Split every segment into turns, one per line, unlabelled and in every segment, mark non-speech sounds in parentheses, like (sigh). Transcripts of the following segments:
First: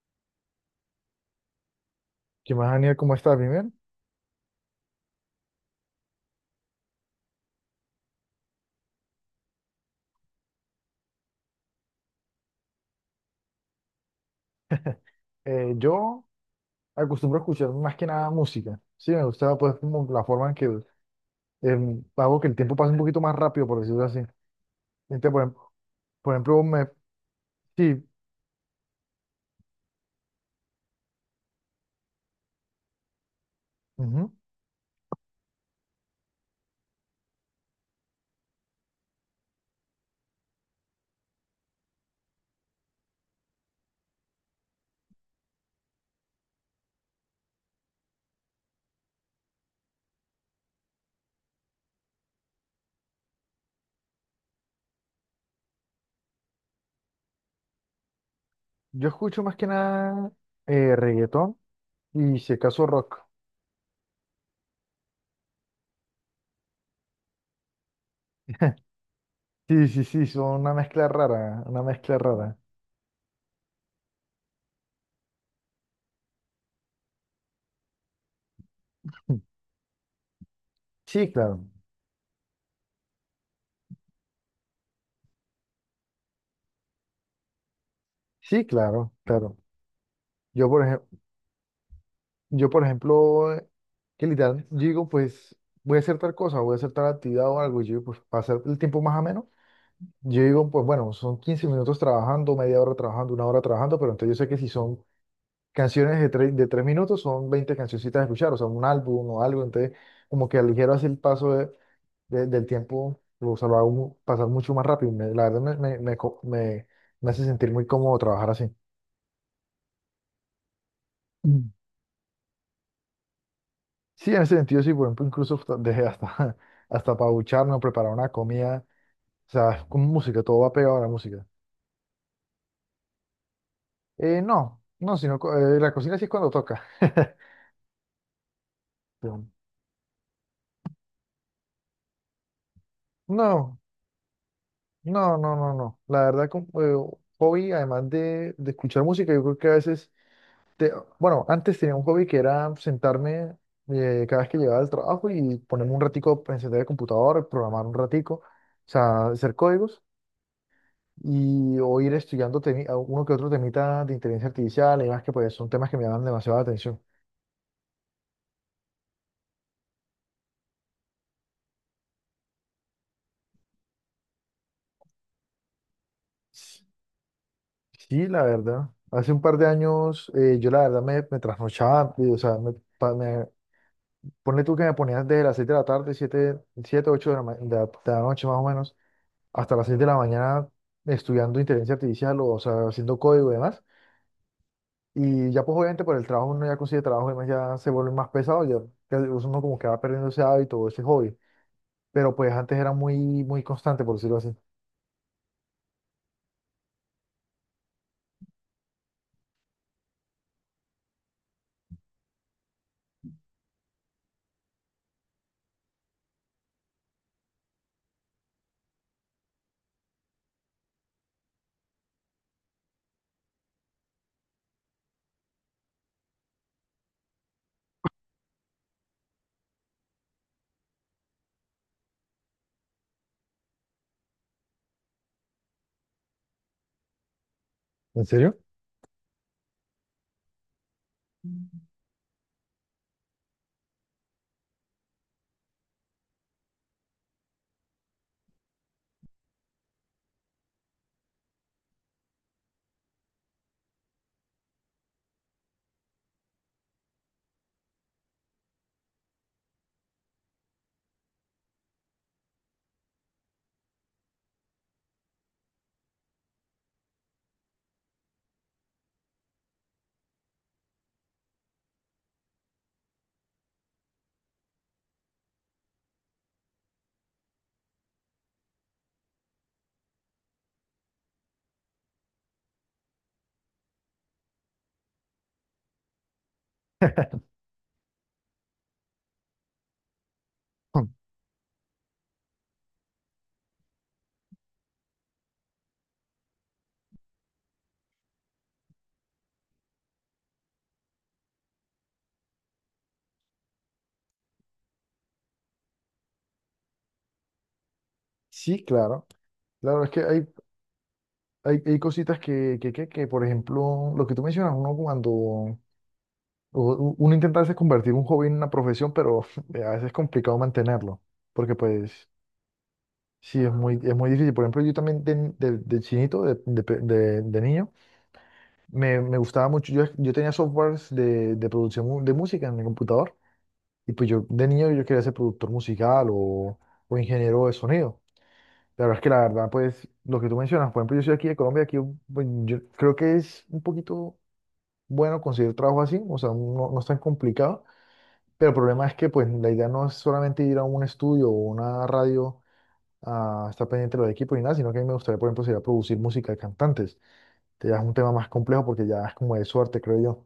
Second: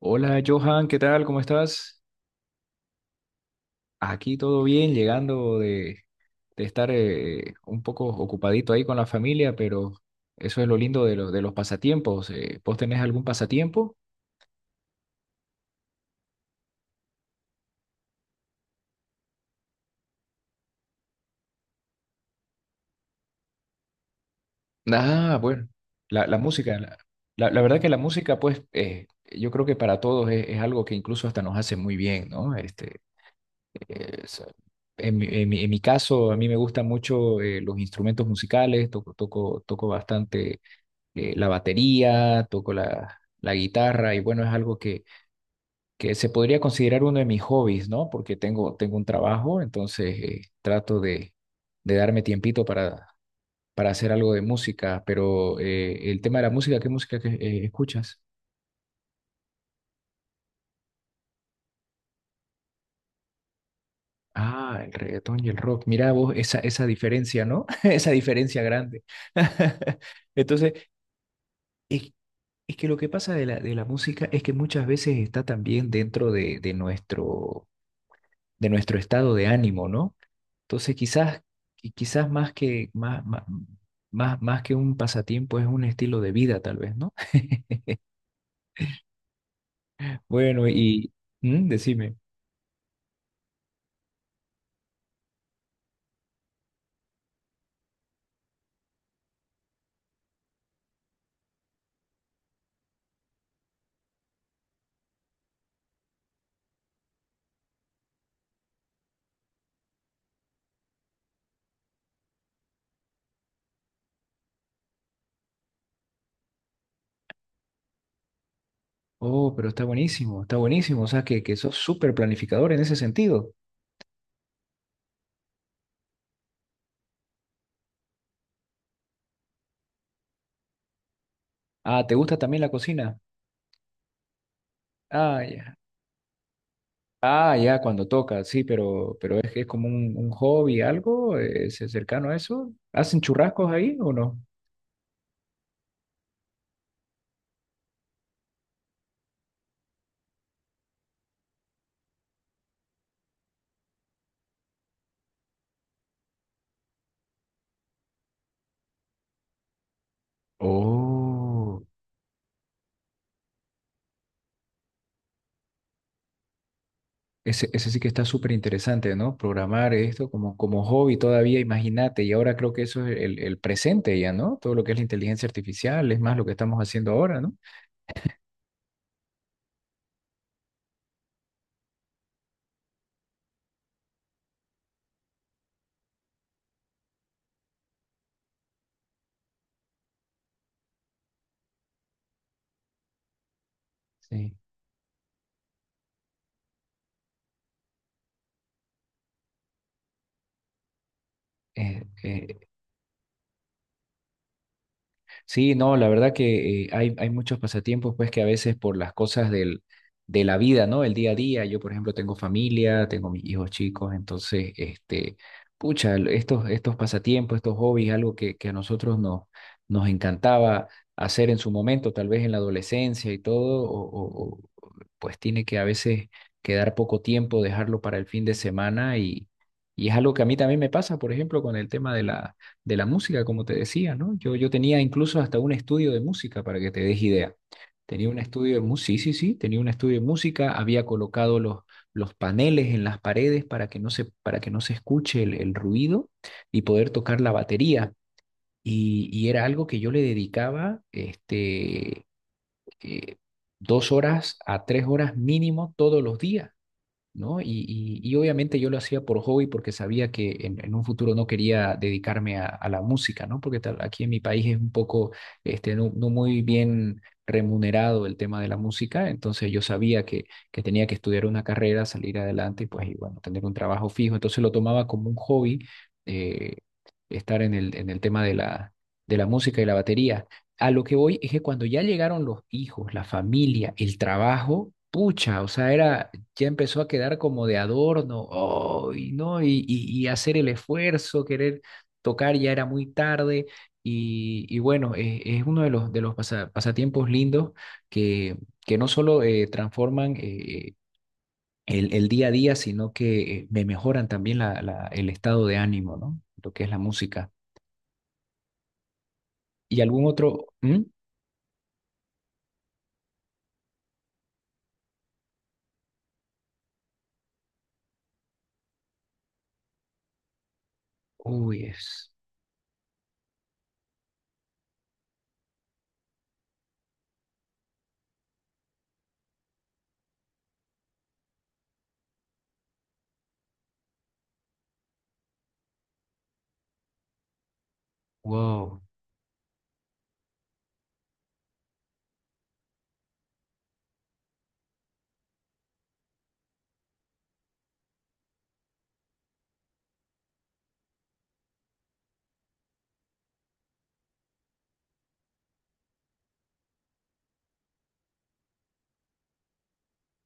Hola Johan, ¿qué tal? ¿Cómo estás?
¿Qué más, Daniel? ¿Cómo estás? Bien, bien.
Aquí todo bien, llegando de estar un poco ocupadito ahí con la familia, pero eso es lo lindo de de los pasatiempos. ¿Vos tenés algún pasatiempo?
Yo acostumbro a escuchar más que nada música. Sí, me gusta pues como la forma en que hago que el tiempo pase un poquito más rápido, por decirlo así. Entonces,
Ah, bueno, la,
por
la
ejemplo,
música.
me,
La verdad que la
sí,
música, pues, yo creo que para todos es algo que incluso hasta nos hace muy bien, ¿no? Este, eh,
ujú.
es- en mi caso, a mí me gustan mucho los instrumentos musicales, toco bastante la batería, toco la guitarra y bueno, es algo que se podría considerar uno de mis hobbies, ¿no? Porque tengo un trabajo, entonces trato de darme tiempito para hacer algo de música, pero el tema de la música, ¿qué música escuchas?
Yo escucho más que nada reggaetón y si acaso rock.
Ah, el reggaetón y el rock. Mira vos esa diferencia, ¿no? (laughs) Esa diferencia grande.
Sí,
(laughs)
sí, sí, son una
Entonces,
mezcla rara, una
es,
mezcla rara.
es que lo que pasa de la música es que muchas veces está también dentro de, de nuestro estado de ánimo, ¿no? Entonces
Sí,
quizás,
claro,
y quizás más que, más, más, más, más que un pasatiempo es un estilo de vida, tal vez, ¿no? (laughs)
sí, claro, claro.
Bueno,
Yo, por ejemplo,
y mm, decime,
yo, por ejemplo, que literal digo, pues voy a hacer tal cosa, voy a hacer tal actividad o algo, y yo, pues, para hacer el tiempo más ameno. Yo digo, pues bueno, son 15 minutos trabajando, media hora trabajando, una hora trabajando, pero entonces yo sé que si son canciones de tres minutos, son 20 cancioncitas a escuchar, o sea, un álbum o algo, entonces como que aligero así el paso del tiempo, o sea, lo hago pasar mucho más rápido. La verdad me hace sentir muy cómodo trabajar así.
oh, pero está buenísimo, o sea que
Mm.
sos súper planificador en ese sentido.
Sí, en ese sentido, sí, por ejemplo, dejé hasta, (laughs) hasta para ducharme, preparar una comida, o sea, con música, todo va pegado a la música.
Ah, ¿te gusta también la cocina?
No, no,
Ah, ya.
la cocina sí es cuando toca.
Ah, ya, cuando toca, sí, pero es que es
(laughs)
como un hobby, algo, es cercano a eso. ¿Hacen churrascos
No,
ahí o no?
no, no, no, no. La verdad, como, hobby, además de escuchar música, yo creo que a veces, te- bueno, antes tenía un hobby que era sentarme cada vez que llegaba del trabajo y ponerme un ratico, a encender el computador, programar un ratico, o sea, hacer códigos y
Oh.
o ir estudiando a uno que otro temita de inteligencia artificial y demás, que pues son temas que me llaman demasiada atención.
Ese sí que está súper interesante, ¿no? Programar esto como, como hobby todavía, imagínate, y ahora creo que eso es el presente ya, ¿no? Todo lo que es la inteligencia artificial, es más lo que estamos
S-
haciendo ahora, ¿no?
Sí, la verdad. Hace un par de años yo la verdad me trasnochaba, o sea, me, ponle tú que me ponías desde las 6 de la tarde, 7 8 de la, de la noche más o menos, hasta las 6 de la mañana estudiando inteligencia artificial o sea, haciendo código y demás.
Sí,
Y ya pues obviamente por el trabajo uno ya consigue trabajo y demás, ya se vuelve más pesado, ya uno como que va perdiendo ese hábito, ese hobby. Pero pues
es,
antes era muy constante, por decirlo así.
sí, no, la verdad que hay muchos pasatiempos, pues que a veces por las cosas de la vida, ¿no? El día a día, yo por ejemplo tengo familia, tengo mis hijos chicos, entonces, este, pucha, estos pasatiempos, estos hobbies, algo que a nosotros nos, nos encantaba hacer en su momento, tal vez en la adolescencia y todo, o pues tiene que a veces quedar poco tiempo, dejarlo para el fin de semana y es algo que a mí también me pasa, por ejemplo, con el tema de la música, como te decía, ¿no? Yo tenía incluso hasta un estudio de música para que te des idea.
¿En
Tenía un
serio?
estudio de música, sí, sí, sí, tenía un estudio de música, había colocado los paneles en las paredes para que no se, para que no se escuche el ruido y poder tocar la batería. Y era algo que yo le dedicaba este, eh, dos horas a tres horas mínimo todos los días. ¿No? Y obviamente yo lo hacía por hobby porque sabía que en un futuro no quería dedicarme a la música, ¿no? Porque tal- aquí en mi país es un poco, este, no, no muy bien remunerado el tema de la música, entonces yo sabía que tenía que estudiar una carrera, salir adelante y pues, y bueno, tener un trabajo fijo, entonces lo tomaba como un hobby, eh, estar en en el tema de de la música y la batería. A lo que voy es que cuando ya llegaron los hijos, la familia, el trabajo, pucha, o sea, era ya empezó a quedar como de adorno, oh, y, ¿no? Y, y hacer el
Hmm.
esfuerzo, querer tocar, ya era muy tarde. Y bueno, es uno de los pasatiempos lindos que, que no solo transforman el día a día, sino que me mejoran también el estado de ánimo, ¿no? Lo que es la música.
Sí, claro.
¿Y
Claro, es que
algún otro? ¿Mm?
hay cositas que, por ejemplo, lo que tú mencionas, uno cuando uno intenta a veces convertir un hobby en una profesión, pero (laughs) a veces es complicado mantenerlo, porque
Uy,
pues
es.
sí, es es muy difícil. Por ejemplo, yo también de chinito, de niño, me gustaba mucho, yo tenía softwares de producción de música en mi computador, y pues yo de niño yo quería ser productor musical o ingeniero de sonido.
Wow.
La verdad, pues lo que tú mencionas, por ejemplo, yo soy aquí de Colombia, aquí pues, yo creo que es un poquito bueno conseguir trabajo así, o sea, no, no es tan complicado. Pero el problema es que pues la idea no es solamente ir a un estudio o una radio a estar pendiente de los equipos ni nada, sino que a mí me gustaría, por ejemplo, sería producir música de cantantes. Que ya es un tema más complejo porque ya es como de suerte, creo yo.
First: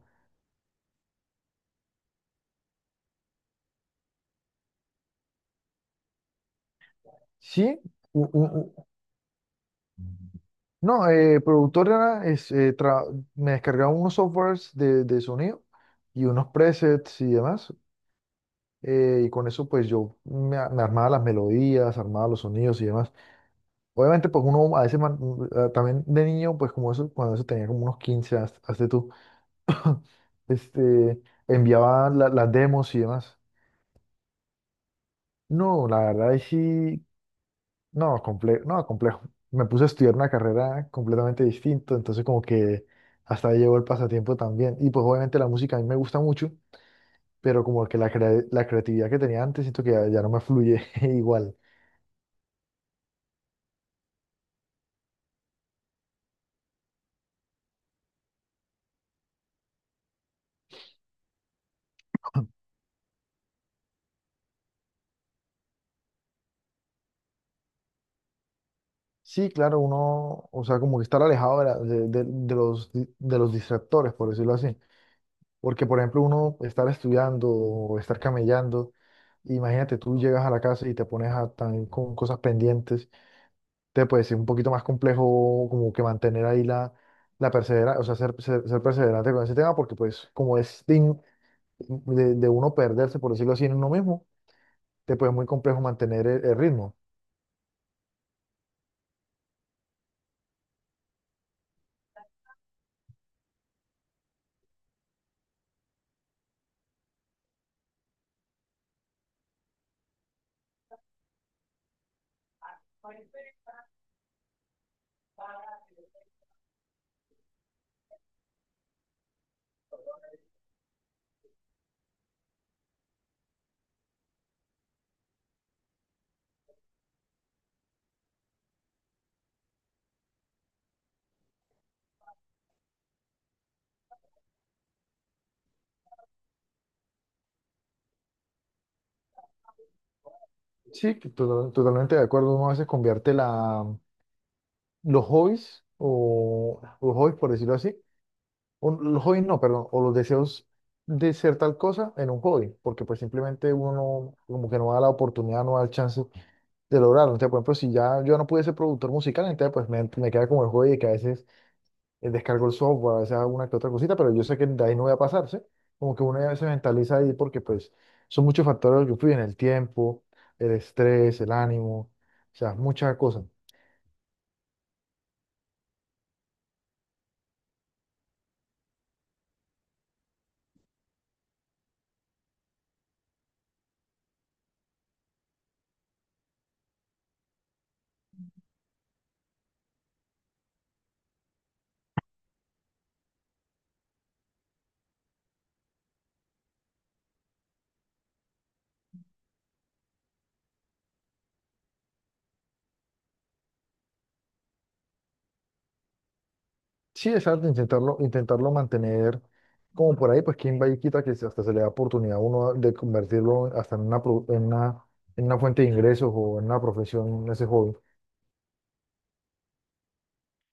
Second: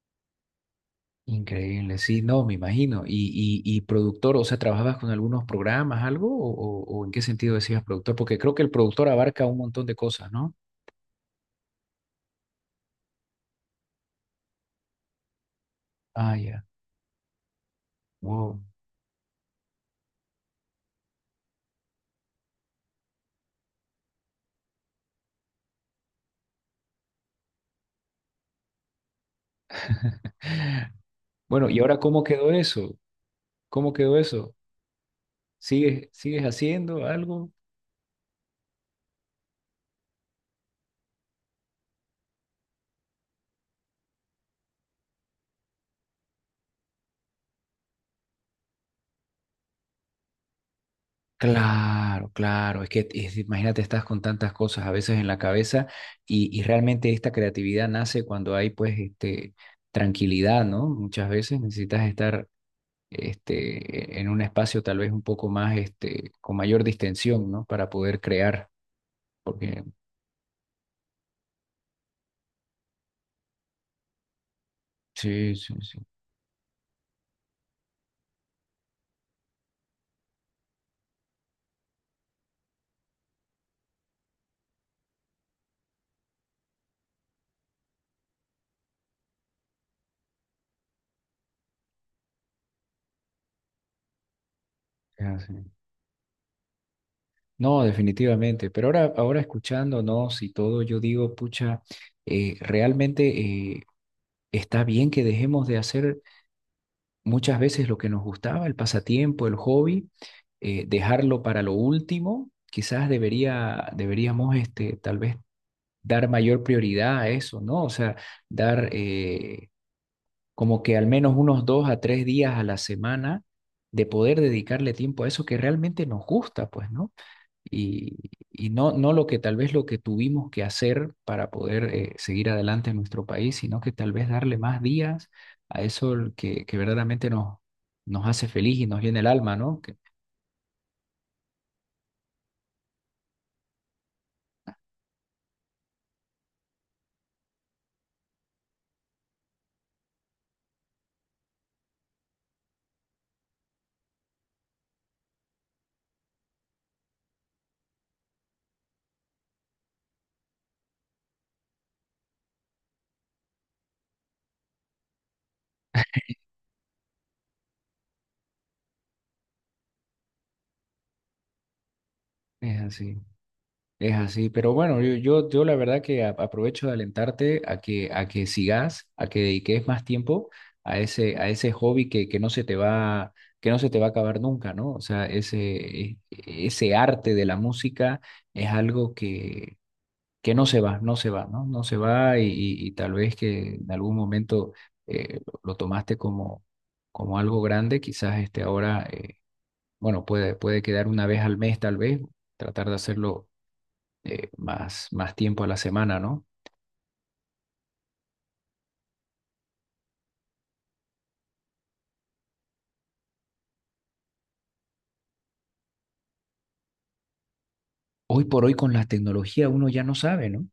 Increíble, sí, no, me imagino. Y productor, o sea, ¿trabajabas con algunos programas, algo? ¿O, o en qué sentido
Sí,
decías productor?
u-
Porque
u-
creo que el
u-
productor abarca un montón de cosas, ¿no?
no, productora es, me descargaba unos softwares de sonido y
Ah,
unos
ya.
presets y demás.
Wow.
Y con eso pues yo me armaba las melodías, armaba los sonidos y demás. Obviamente, pues uno a veces también de niño, pues como eso, cuando eso tenía como unos 15 hazte tú, (laughs) este,
Bueno, ¿y ahora
enviaba
cómo
las
quedó
demos
eso?
y demás.
¿Cómo quedó eso?
No, la
¿Sigues,
verdad
sigues
es
haciendo
sí,
algo?
no, complejo, no, complejo. Me puse a estudiar una carrera completamente distinta, entonces como que hasta ahí llegó el pasatiempo también. Y pues obviamente la música a mí me gusta mucho, pero como que la creatividad que tenía antes siento que ya, ya no me fluye (laughs) igual.
Claro, claro, es que es- imagínate, estás con tantas cosas a veces en la cabeza y realmente esta creatividad nace cuando hay pues este, tranquilidad, ¿no? Muchas veces necesitas estar este, en un espacio tal vez un poco más, este, con mayor distensión, ¿no? Para poder crear,
Sí, claro,
porque
uno, o sea, como que estar alejado de los, de los distractores, por decirlo así.
sí, sí,
Porque, por
sí.
ejemplo, uno estar estudiando o estar camellando, imagínate, tú llegas a la casa y te pones a, también con cosas pendientes, te puede ser un poquito más complejo como que mantener ahí la perseverancia, o sea, ser perseverante con ese tema, porque pues como es de uno perderse, por decirlo así, en uno mismo, te
Es
puede ser muy
así.
complejo mantener el ritmo.
No, definitivamente, pero ahora, ahora escuchándonos y todo, yo digo, pucha, realmente está bien que dejemos de hacer muchas veces lo que nos gustaba, el pasatiempo, el hobby, dejarlo para lo último, quizás debería, deberíamos, este, tal vez dar mayor prioridad a eso, ¿no? O sea, dar... como que al menos unos dos a tres días a la semana de poder dedicarle tiempo a eso que realmente nos gusta, pues, ¿no? Y, y no, no lo que tal vez lo que tuvimos que hacer para poder seguir adelante en nuestro país, sino que tal vez darle más días a eso el que verdaderamente nos, nos hace feliz y nos llena el alma, ¿no? Que
Sí, que totalmente de acuerdo, uno a veces convierte la los hobbies, o los hobbies por decirlo así, o los hobbies no, perdón, o los deseos de ser tal cosa en un hobby, porque pues simplemente uno no- como que no da la oportunidad, no da el chance de lograrlo. Entonces, por ejemplo, si ya yo no pude ser productor musical, entonces pues me queda como el hobby de que a veces descargo el software, a veces hago una que otra cosita, pero yo sé que de ahí no voy a pasar, ¿sí? Como que uno ya se mentaliza ahí porque pues son muchos factores los que influyen, el tiempo, el estrés, el ánimo, o sea,
es
muchas
así.
cosas.
Es así, pero bueno, yo la verdad que aprovecho de alentarte a a que sigas, a que dediques más tiempo a ese hobby que no se te va, que no se te va a acabar nunca, ¿no? O sea, ese, ese arte de la música es algo que no se va, no se va, ¿no? No se va y, y tal vez que en algún momento lo tomaste como, como algo grande, quizás este ahora, bueno, puede quedar una vez al mes tal vez, tratar de hacerlo más tiempo a la semana, ¿no?
Sí, exacto, intentarlo, intentarlo mantener como por ahí, pues quién va y quita hasta se le da oportunidad a uno de convertirlo hasta en una, en una fuente de ingresos o en una profesión, ese hobby.
Hoy por hoy con la tecnología uno ya no sabe, ¿no?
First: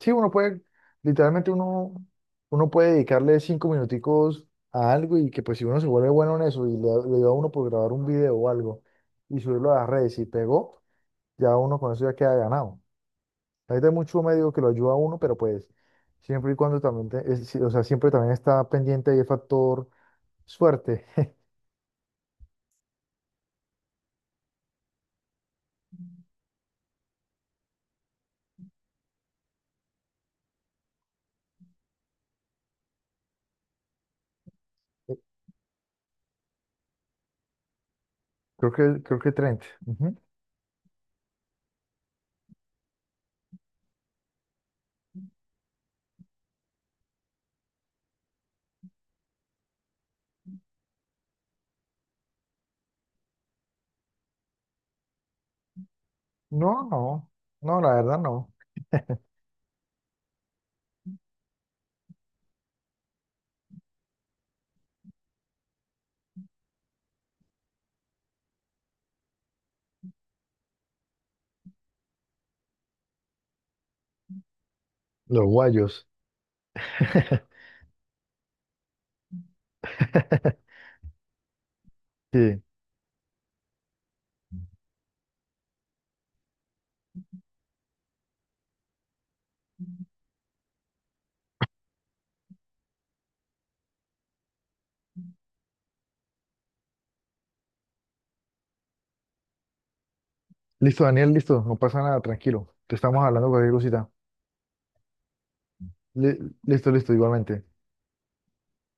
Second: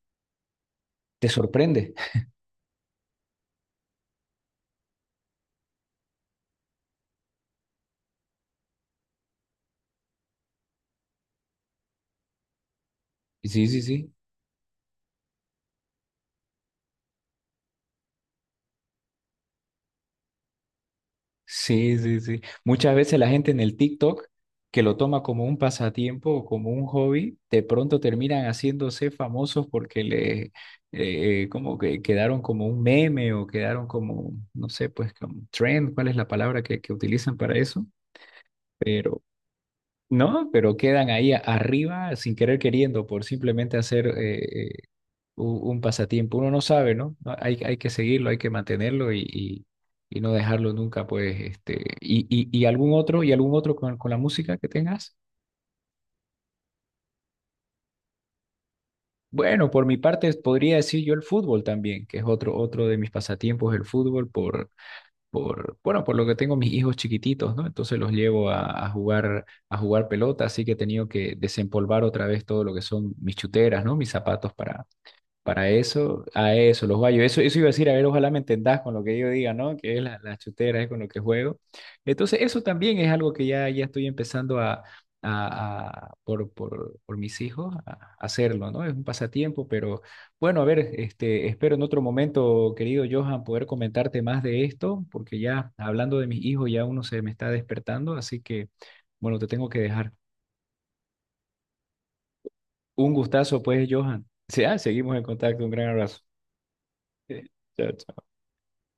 Sí, uno puede,
Te
literalmente
sorprende.
uno, uno puede dedicarle cinco minuticos a algo y que pues si uno se vuelve bueno en eso y le da a uno por grabar un video o algo y subirlo a las redes y pegó, ya uno con eso ya queda ganado.
Sí, sí,
Ahorita hay
sí.
mucho médico que lo ayuda a uno, pero pues siempre y cuando también, sí, o sea, siempre también está pendiente ahí el factor suerte.
Sí, sí, sí. Muchas veces la gente en el TikTok que lo toma como un pasatiempo o como un hobby, de pronto terminan haciéndose famosos porque le como que quedaron como un meme o quedaron como, no sé, pues como
(laughs)
trend, ¿cuál es la palabra que utilizan para eso?
Creo
Pero
que 30. Ujú.
no, pero quedan ahí arriba sin querer queriendo por simplemente hacer un pasatiempo. Uno no sabe, ¿no? No, hay que seguirlo, hay que mantenerlo y no dejarlo nunca, pues, este, y algún otro con la música que tengas.
No, no, no, la verdad no.
Bueno, por mi parte podría decir yo el fútbol también, que es otro, otro de mis pasatiempos, el fútbol, por, bueno, por lo que tengo mis hijos chiquititos, ¿no? Entonces los llevo a jugar pelota, así que he tenido que desempolvar otra vez todo lo que son mis chuteras, ¿no? Mis zapatos para,
Los
Para
guayos.
eso, a eso, los gallos. Eso,
(laughs)
eso iba a decir, a ver, ojalá me entendás con lo que yo diga, ¿no? Que es la chutera, es con lo que juego. Entonces, eso
Sí.
también es algo que ya, ya estoy empezando a, por mis hijos, a hacerlo, ¿no? Es un pasatiempo, pero bueno, a ver, este, espero en otro momento, querido Johan, poder comentarte más de esto, porque ya hablando de mis hijos, ya uno se me está despertando, así que, bueno, te tengo que dejar.
Listo, Daniel, listo, no pasa nada, tranquilo. Te
Un
estamos hablando
gustazo,
cualquier
pues,
cosita.
Johan. Sí, ah, seguimos en contacto, un gran abrazo.
Li- listo, listo,
(laughs)
igualmente.
Chao, chao.